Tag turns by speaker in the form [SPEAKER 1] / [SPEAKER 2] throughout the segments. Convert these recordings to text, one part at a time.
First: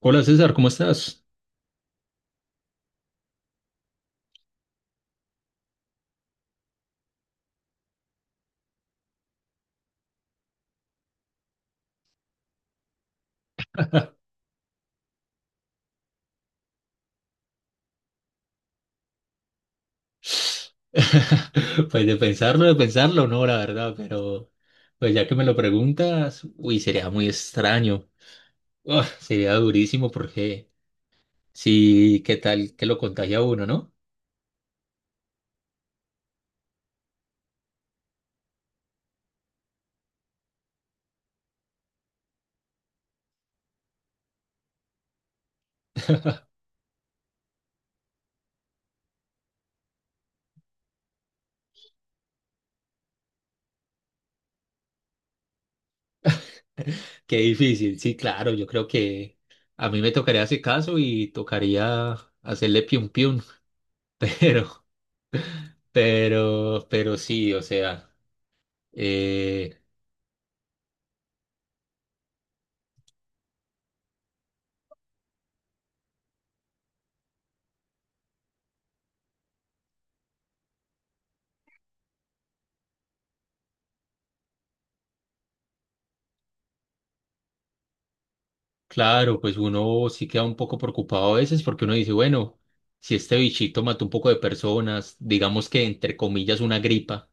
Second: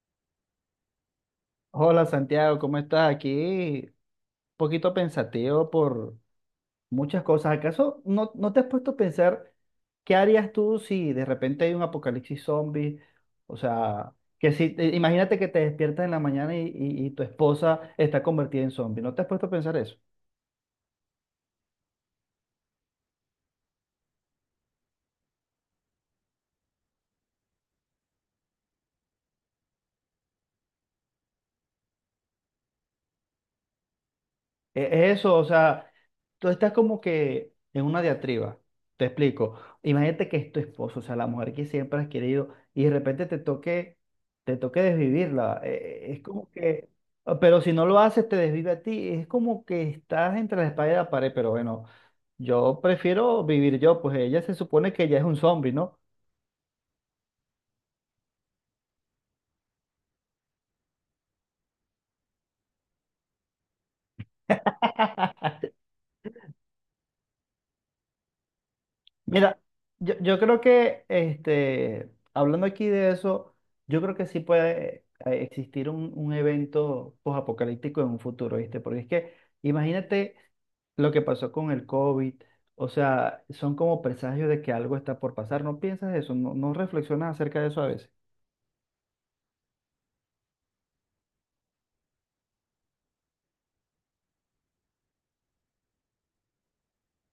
[SPEAKER 1] Hola César, ¿cómo estás?
[SPEAKER 2] Hola Santiago, ¿cómo estás? Aquí un poquito pensativo por muchas cosas. ¿Acaso no te has puesto a pensar qué harías tú si de repente hay un apocalipsis zombie? O sea, que si imagínate que te despiertas en la mañana y tu esposa está convertida en zombie. ¿No te has puesto a pensar eso?
[SPEAKER 1] Pues de pensarlo, no, la verdad, pero pues ya que me lo preguntas, uy, sería muy extraño. Uf, sería durísimo porque sí, ¿qué tal que lo contagia a uno, no?
[SPEAKER 2] Es eso, o sea, tú estás como que en una diatriba, te explico. Imagínate que es tu esposo, o sea, la mujer que siempre has querido, y de repente te toque desvivirla. Es como que, ah, pero si no lo haces, te desvive a ti. Es como que estás entre la espalda y la pared, pero bueno, yo prefiero vivir yo, pues ella se supone que ella es un zombie, ¿no?
[SPEAKER 1] Qué difícil, sí, claro, yo creo que a mí me tocaría ese caso y tocaría hacerle piun piun, pero, pero sí, o sea,
[SPEAKER 2] Mira,
[SPEAKER 1] eh,
[SPEAKER 2] yo creo que hablando aquí de eso, yo creo que sí puede existir un evento posapocalíptico en un futuro, ¿viste? Porque es que imagínate lo que pasó con el COVID, o sea, son como presagios de que algo está por pasar. ¿No piensas eso? ¿No reflexionas acerca de eso a veces?
[SPEAKER 1] claro, pues uno sí queda un poco preocupado a veces porque uno dice, bueno, si este bichito mató un poco de personas, digamos que entre comillas una gripa,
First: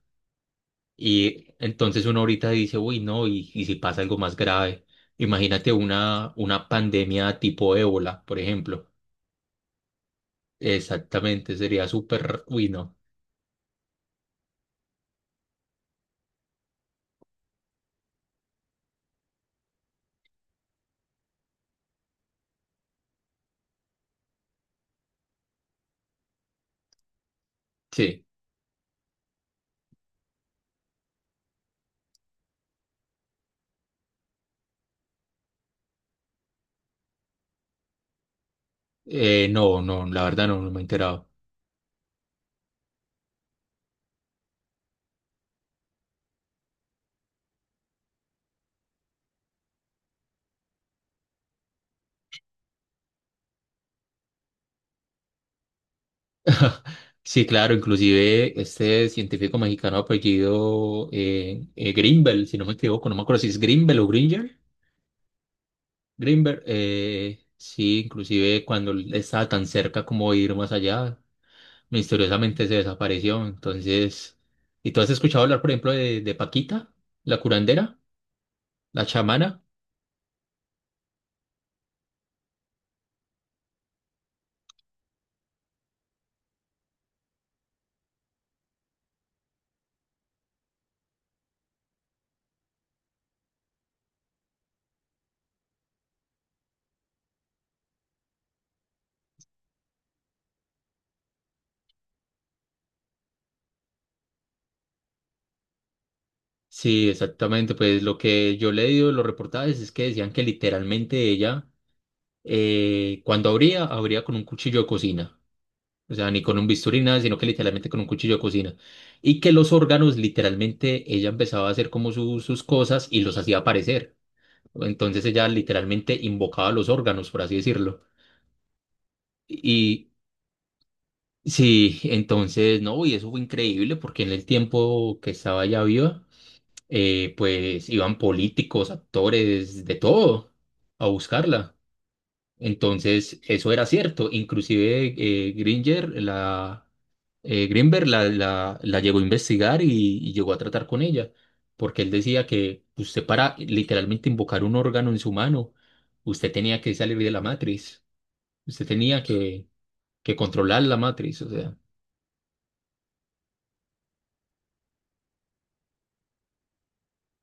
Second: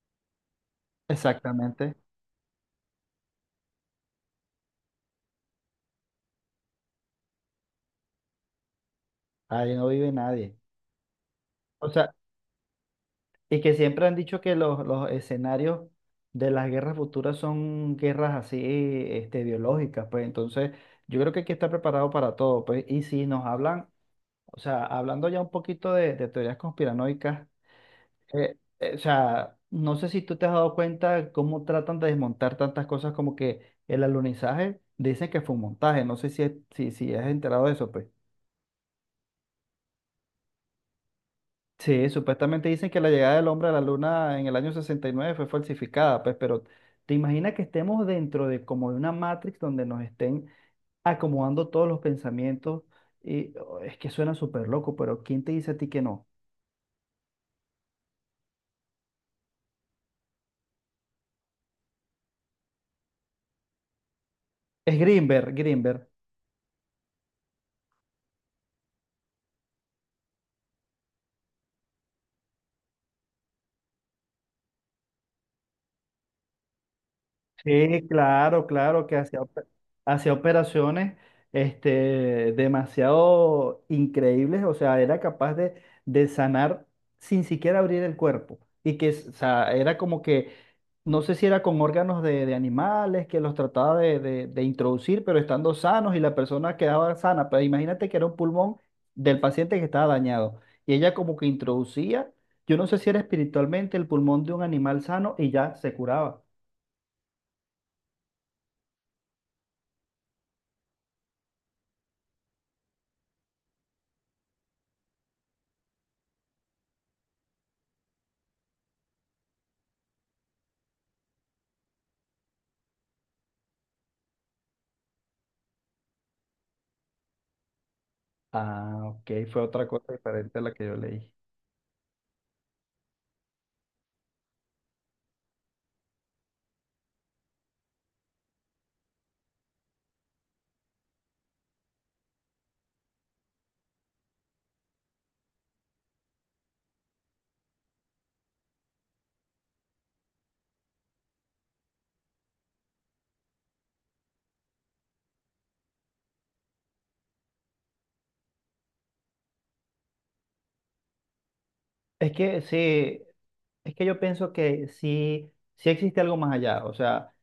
[SPEAKER 1] y
[SPEAKER 2] Exactamente.
[SPEAKER 1] entonces uno ahorita dice, uy, no, y si pasa algo más grave, imagínate una pandemia tipo ébola, por ejemplo.
[SPEAKER 2] Ahí no vive nadie.
[SPEAKER 1] Exactamente, sería
[SPEAKER 2] O sea,
[SPEAKER 1] súper, uy, no.
[SPEAKER 2] y que siempre han dicho que los escenarios de las guerras futuras son guerras así, biológicas, pues entonces yo creo que hay que estar preparado para todo, pues. Y si nos hablan, o sea, hablando ya un poquito de teorías conspiranoicas,
[SPEAKER 1] Sí,
[SPEAKER 2] o sea, no sé si tú te has dado cuenta cómo tratan de desmontar tantas cosas como que el alunizaje, dicen que fue un montaje, no sé si has enterado de eso, pues.
[SPEAKER 1] No, no, la verdad no me he enterado.
[SPEAKER 2] Sí, supuestamente dicen que la llegada del hombre a la luna en el año 69 fue falsificada, pues, pero ¿te imaginas que estemos dentro de como de una Matrix donde nos estén acomodando todos los pensamientos? Y oh, es que suena súper loco, pero ¿quién te dice a ti que no?
[SPEAKER 1] Sí, claro, inclusive este científico mexicano apellido Greenbel, si no me equivoco, no me acuerdo si es Greenbel o Gringer.
[SPEAKER 2] Es Greenberg, Greenberg.
[SPEAKER 1] Greenberg, sí, inclusive cuando él estaba tan cerca como de ir más allá, misteriosamente se desapareció. Entonces, ¿y tú has escuchado hablar, por ejemplo, de Paquita, la curandera,
[SPEAKER 2] Sí, claro,
[SPEAKER 1] la
[SPEAKER 2] claro, que hacía,
[SPEAKER 1] chamana?
[SPEAKER 2] hacía operaciones demasiado increíbles, o sea, era capaz de sanar sin siquiera abrir el cuerpo. Y que, o sea, era como que, no sé si era con órganos de animales que los trataba de, de introducir, pero estando sanos y la persona quedaba sana. Pero imagínate que era un pulmón del paciente que estaba dañado. Y ella como que introducía, yo no sé si era espiritualmente el pulmón de un animal sano y ya se curaba.
[SPEAKER 1] Sí, exactamente. Pues lo que yo leí de los reportajes es que decían que literalmente ella, cuando abría con un cuchillo de cocina. O sea, ni con un bisturí, nada, sino que literalmente con un cuchillo de cocina. Y que los órganos, literalmente, ella empezaba a hacer como sus cosas y los hacía aparecer. Entonces ella literalmente invocaba los órganos, por así decirlo.
[SPEAKER 2] Ah, ok, fue otra
[SPEAKER 1] Y
[SPEAKER 2] cosa diferente a la que yo leí.
[SPEAKER 1] sí, entonces, no, y eso fue increíble porque en el tiempo que estaba ya viva, pues iban políticos, actores, de todo, a buscarla. Entonces, eso era cierto. Inclusive Gringer, Greenberg la llegó a investigar y llegó a tratar con ella, porque él decía que usted para literalmente invocar un órgano en su mano, usted tenía que salir de la matriz, usted tenía que controlar la matriz. O sea,
[SPEAKER 2] Es que sí, es que yo pienso que sí, sí existe algo más allá. O sea,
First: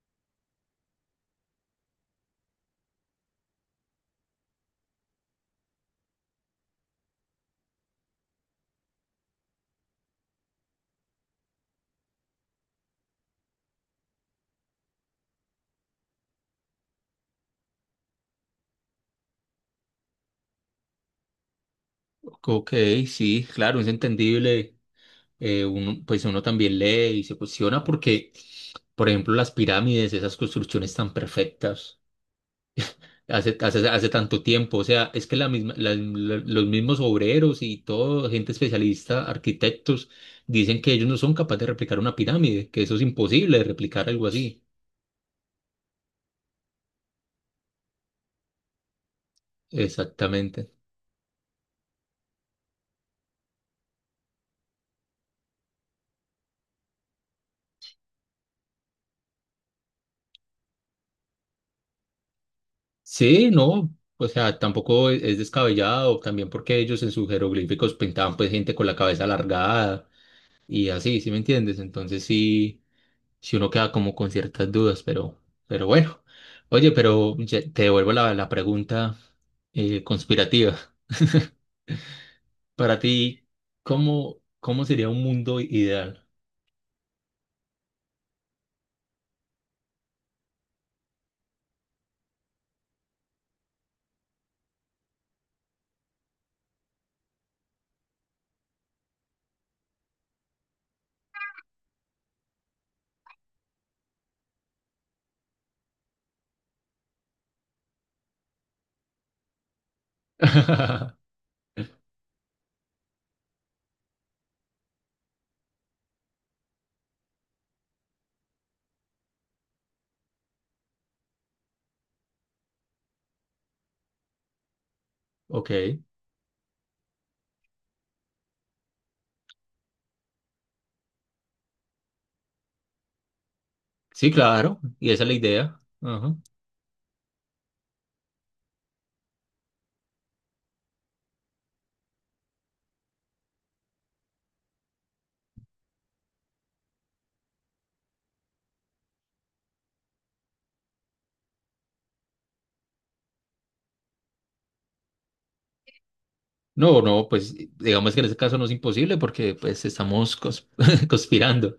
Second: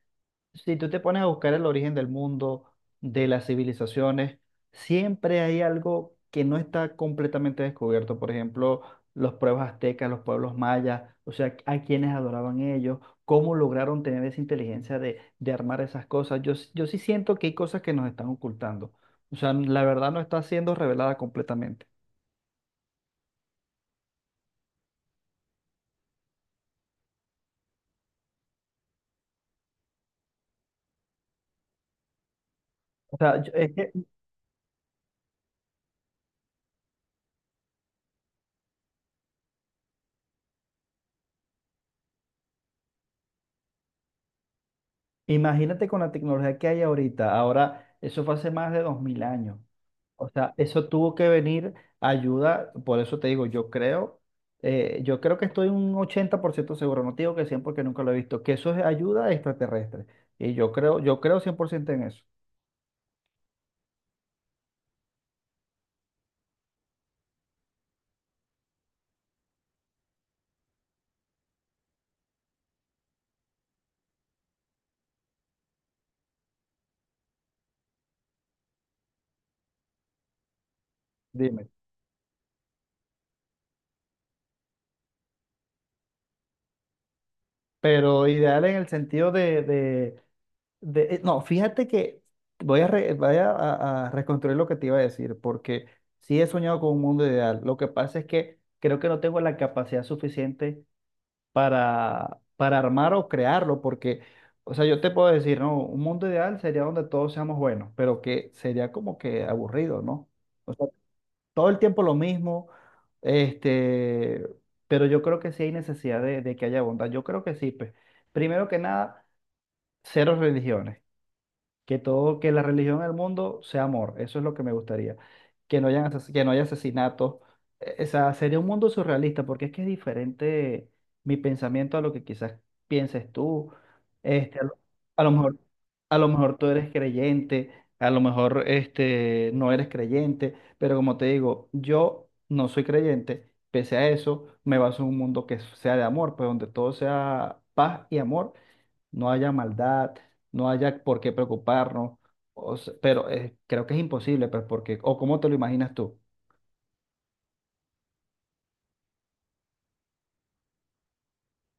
[SPEAKER 2] si tú te pones a buscar el origen del mundo, de las civilizaciones, siempre hay algo que no está completamente descubierto. Por ejemplo, los pueblos aztecas, los pueblos mayas, o sea, a quienes adoraban ellos, cómo lograron tener esa inteligencia de armar esas cosas. Yo sí siento que hay cosas que nos están ocultando. O sea, la verdad no está siendo revelada completamente.
[SPEAKER 1] ok, sí, claro, es entendible. Pues uno también lee y se cuestiona porque, por ejemplo, las pirámides, esas construcciones tan perfectas.
[SPEAKER 2] O sea,
[SPEAKER 1] hace,
[SPEAKER 2] es
[SPEAKER 1] hace,
[SPEAKER 2] que
[SPEAKER 1] hace tanto tiempo. O sea, es que la misma, los mismos obreros y todo, gente especialista, arquitectos, dicen que ellos no son capaces de replicar una pirámide, que eso es imposible de replicar algo así.
[SPEAKER 2] imagínate con la tecnología que hay ahorita. Ahora, eso fue hace más de 2000 años. O sea,
[SPEAKER 1] Exactamente.
[SPEAKER 2] eso tuvo que venir ayuda. Por eso te digo, yo creo que estoy un 80% seguro. No te digo que 100 porque nunca lo he visto. Que eso es ayuda extraterrestre. Y yo creo 100% en eso.
[SPEAKER 1] Sí, no, o sea, tampoco es descabellado, también porque ellos en sus jeroglíficos pintaban pues gente con la cabeza alargada y así, ¿sí me entiendes? Entonces sí, si uno queda como con ciertas dudas, pero bueno. Oye, pero te devuelvo la pregunta conspirativa.
[SPEAKER 2] Dime.
[SPEAKER 1] Para ti, ¿ cómo sería un mundo ideal?
[SPEAKER 2] Pero ideal en el sentido no, fíjate que voy a reconstruir lo que te iba a decir, porque sí he soñado con un mundo ideal. Lo que pasa es que creo que no tengo la capacidad suficiente para armar o crearlo, porque, o sea, yo te puedo decir, no, un mundo ideal sería donde todos seamos buenos, pero que sería como que aburrido, ¿no? O sea, todo el tiempo lo mismo, este, pero yo creo que sí hay necesidad de que haya bondad. Yo creo que sí, pues, primero que nada, cero religiones. Que todo, que la religión en el mundo sea amor, eso es lo que me gustaría.
[SPEAKER 1] Ok,
[SPEAKER 2] Que no haya asesinatos. O sea, sería un mundo surrealista, porque es que es diferente mi pensamiento a lo que quizás pienses tú.
[SPEAKER 1] sí,
[SPEAKER 2] Este,
[SPEAKER 1] claro, y esa
[SPEAKER 2] a
[SPEAKER 1] es
[SPEAKER 2] lo
[SPEAKER 1] la
[SPEAKER 2] mejor,
[SPEAKER 1] idea.
[SPEAKER 2] a lo
[SPEAKER 1] Ajá.
[SPEAKER 2] mejor tú eres creyente, a lo mejor no eres creyente, pero como te digo, yo no soy creyente, pese a eso, me baso en un mundo que sea de amor, pues donde todo sea paz y amor no haya maldad, no haya por qué preocuparnos, pero creo que es imposible, pues, porque, o cómo te lo imaginas tú.
[SPEAKER 1] No, no, pues digamos que en ese caso no es imposible porque pues estamos conspirando.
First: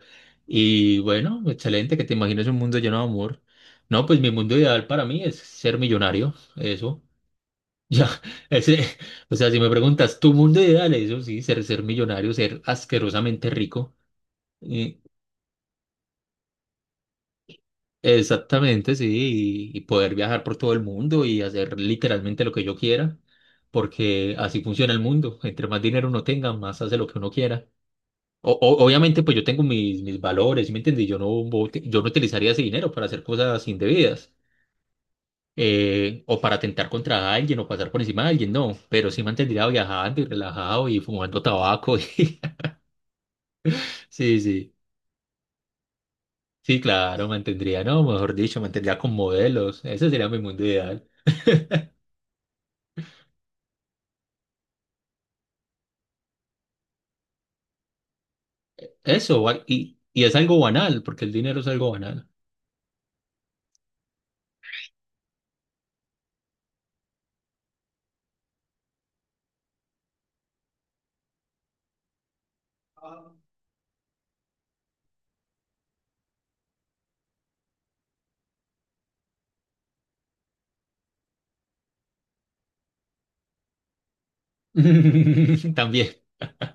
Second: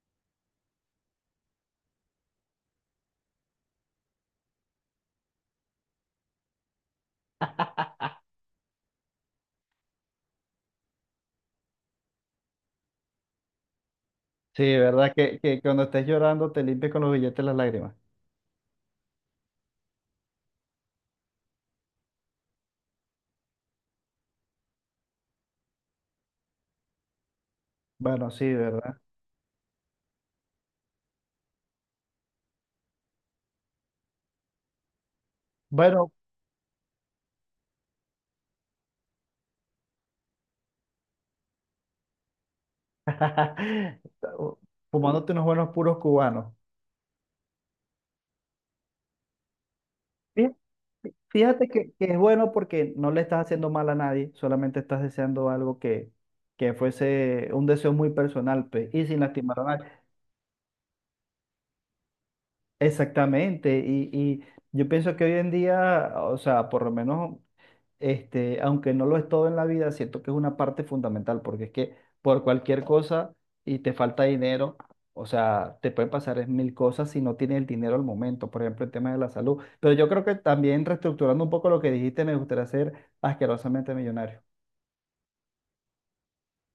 [SPEAKER 1] Y bueno, excelente que te imagines un mundo lleno de amor. No, pues mi mundo ideal para mí es ser millonario, eso. Ya, ese, o sea, si me preguntas, tu mundo ideal, eso sí, ser millonario, ser asquerosamente rico.
[SPEAKER 2] Sí,
[SPEAKER 1] y-
[SPEAKER 2] ¿verdad? Que cuando estés llorando te limpies con los billetes las lágrimas.
[SPEAKER 1] Exactamente, sí, y poder viajar por todo el mundo y hacer literalmente lo que yo quiera, porque así funciona el mundo. Entre más dinero uno tenga, más hace lo que uno quiera.
[SPEAKER 2] Bueno, sí, ¿verdad?
[SPEAKER 1] Obviamente, pues yo tengo mis valores, ¿sí, me entendí? Yo no, Yo no utilizaría ese dinero para hacer cosas indebidas,
[SPEAKER 2] Bueno,
[SPEAKER 1] o para atentar contra alguien o pasar por encima de alguien, no, pero sí mantendría viajando y relajado y fumando tabaco. Sí, sí,
[SPEAKER 2] fumándote unos buenos puros cubanos.
[SPEAKER 1] sí, claro, mantendría, no, mejor dicho, mantendría con modelos, ese sería mi
[SPEAKER 2] Fí-
[SPEAKER 1] mundo ideal.
[SPEAKER 2] Fíjate que es bueno porque no le estás haciendo mal a nadie, solamente estás deseando algo que fuese un deseo muy personal, pues, y sin
[SPEAKER 1] Eso,
[SPEAKER 2] lastimar a nadie.
[SPEAKER 1] y es algo banal, porque el dinero es algo banal.
[SPEAKER 2] Exactamente, y yo pienso que hoy en día, o sea, por lo menos, aunque no lo es todo en la vida, siento que es una parte fundamental, porque es que por cualquier cosa y te falta dinero, o sea, te pueden pasar es mil cosas si no tienes el dinero al momento, por ejemplo, el tema de la salud. Pero yo creo que también reestructurando un poco lo que dijiste, me gustaría ser asquerosamente millonario.
[SPEAKER 1] También,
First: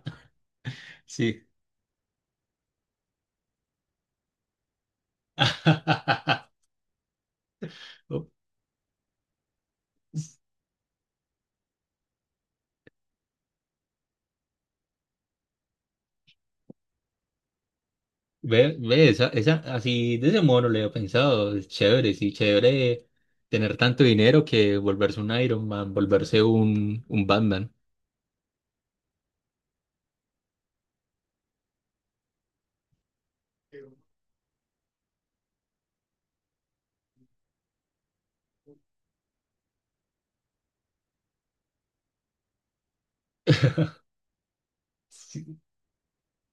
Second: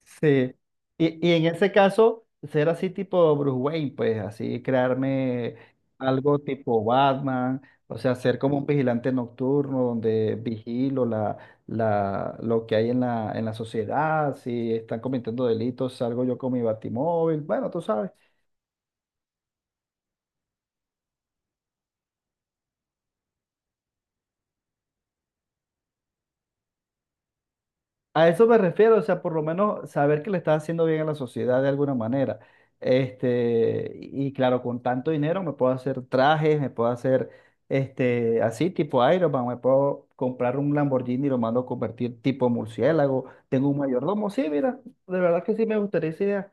[SPEAKER 2] Sí, y
[SPEAKER 1] sí.
[SPEAKER 2] en ese caso, ser así tipo Bruce Wayne, pues así crearme algo tipo Batman, o sea, ser como un vigilante nocturno donde vigilo lo que hay en la sociedad, si están cometiendo delitos, salgo yo con mi batimóvil, bueno, tú sabes.
[SPEAKER 1] Ve, ve, esa, así de ese modo no le he pensado, es chévere, sí, chévere tener tanto dinero que volverse un Iron Man, volverse un Batman.
[SPEAKER 2] A eso me refiero, o sea, por lo menos saber que le estás haciendo bien a la sociedad de alguna manera. Y claro, con tanto dinero me puedo hacer trajes, me puedo hacer así tipo Iron Man, me puedo comprar un Lamborghini y lo mando a convertir tipo murciélago, tengo un mayordomo, sí, mira, de verdad que sí me gustaría esa idea.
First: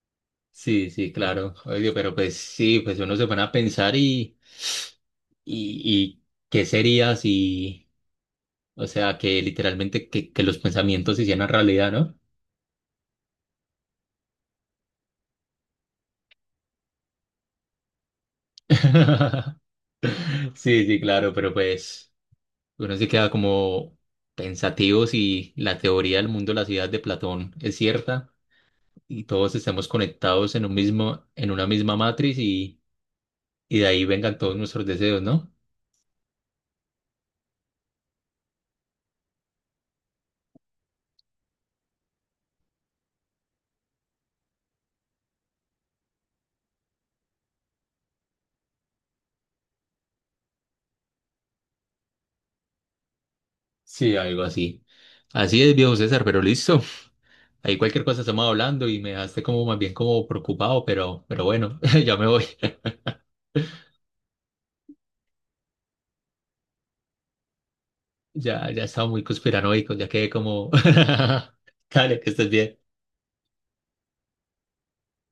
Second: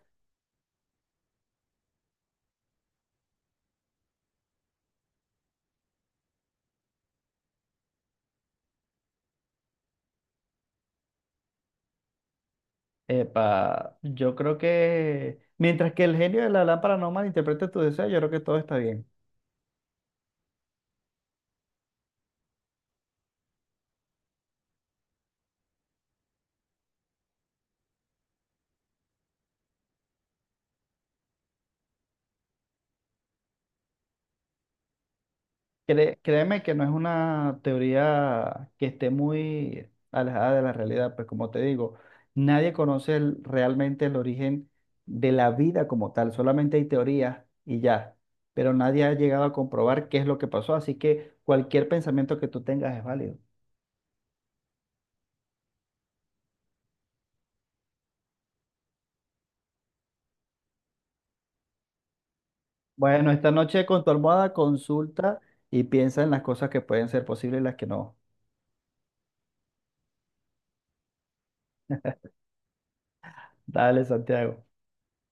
[SPEAKER 1] Sí, sí, claro. Oye, pero pues sí, pues uno se pone a pensar y, y qué sería si, o sea, que literalmente que los pensamientos se hicieran realidad, ¿no?
[SPEAKER 2] Epa, yo creo que mientras que el genio de la lámpara no malinterprete tu deseo, yo creo que todo está bien.
[SPEAKER 1] Sí, sí, claro, pero pues uno se queda como pensativo si la teoría del mundo de la ciudad de Platón es cierta y todos estemos conectados en un mismo, en una misma matriz y de ahí vengan todos nuestros deseos, ¿no?
[SPEAKER 2] Créeme que no es una teoría que esté muy alejada de la realidad, pues como te digo, nadie conoce realmente el origen de la vida como tal, solamente hay teorías y ya, pero nadie ha llegado a comprobar qué es lo que pasó, así que cualquier pensamiento que tú tengas es válido.
[SPEAKER 1] Sí, algo así. Así es, viejo César, pero listo. Ahí cualquier cosa estamos hablando y me dejaste como más bien como preocupado, pero bueno, ya me voy.
[SPEAKER 2] Bueno, esta noche con tu almohada consulta y piensa en las cosas que pueden ser posibles y las que no.
[SPEAKER 1] Ya estaba muy conspiranoico, ya quedé como... Dale, que estés bien.
[SPEAKER 2] Dale, Santiago.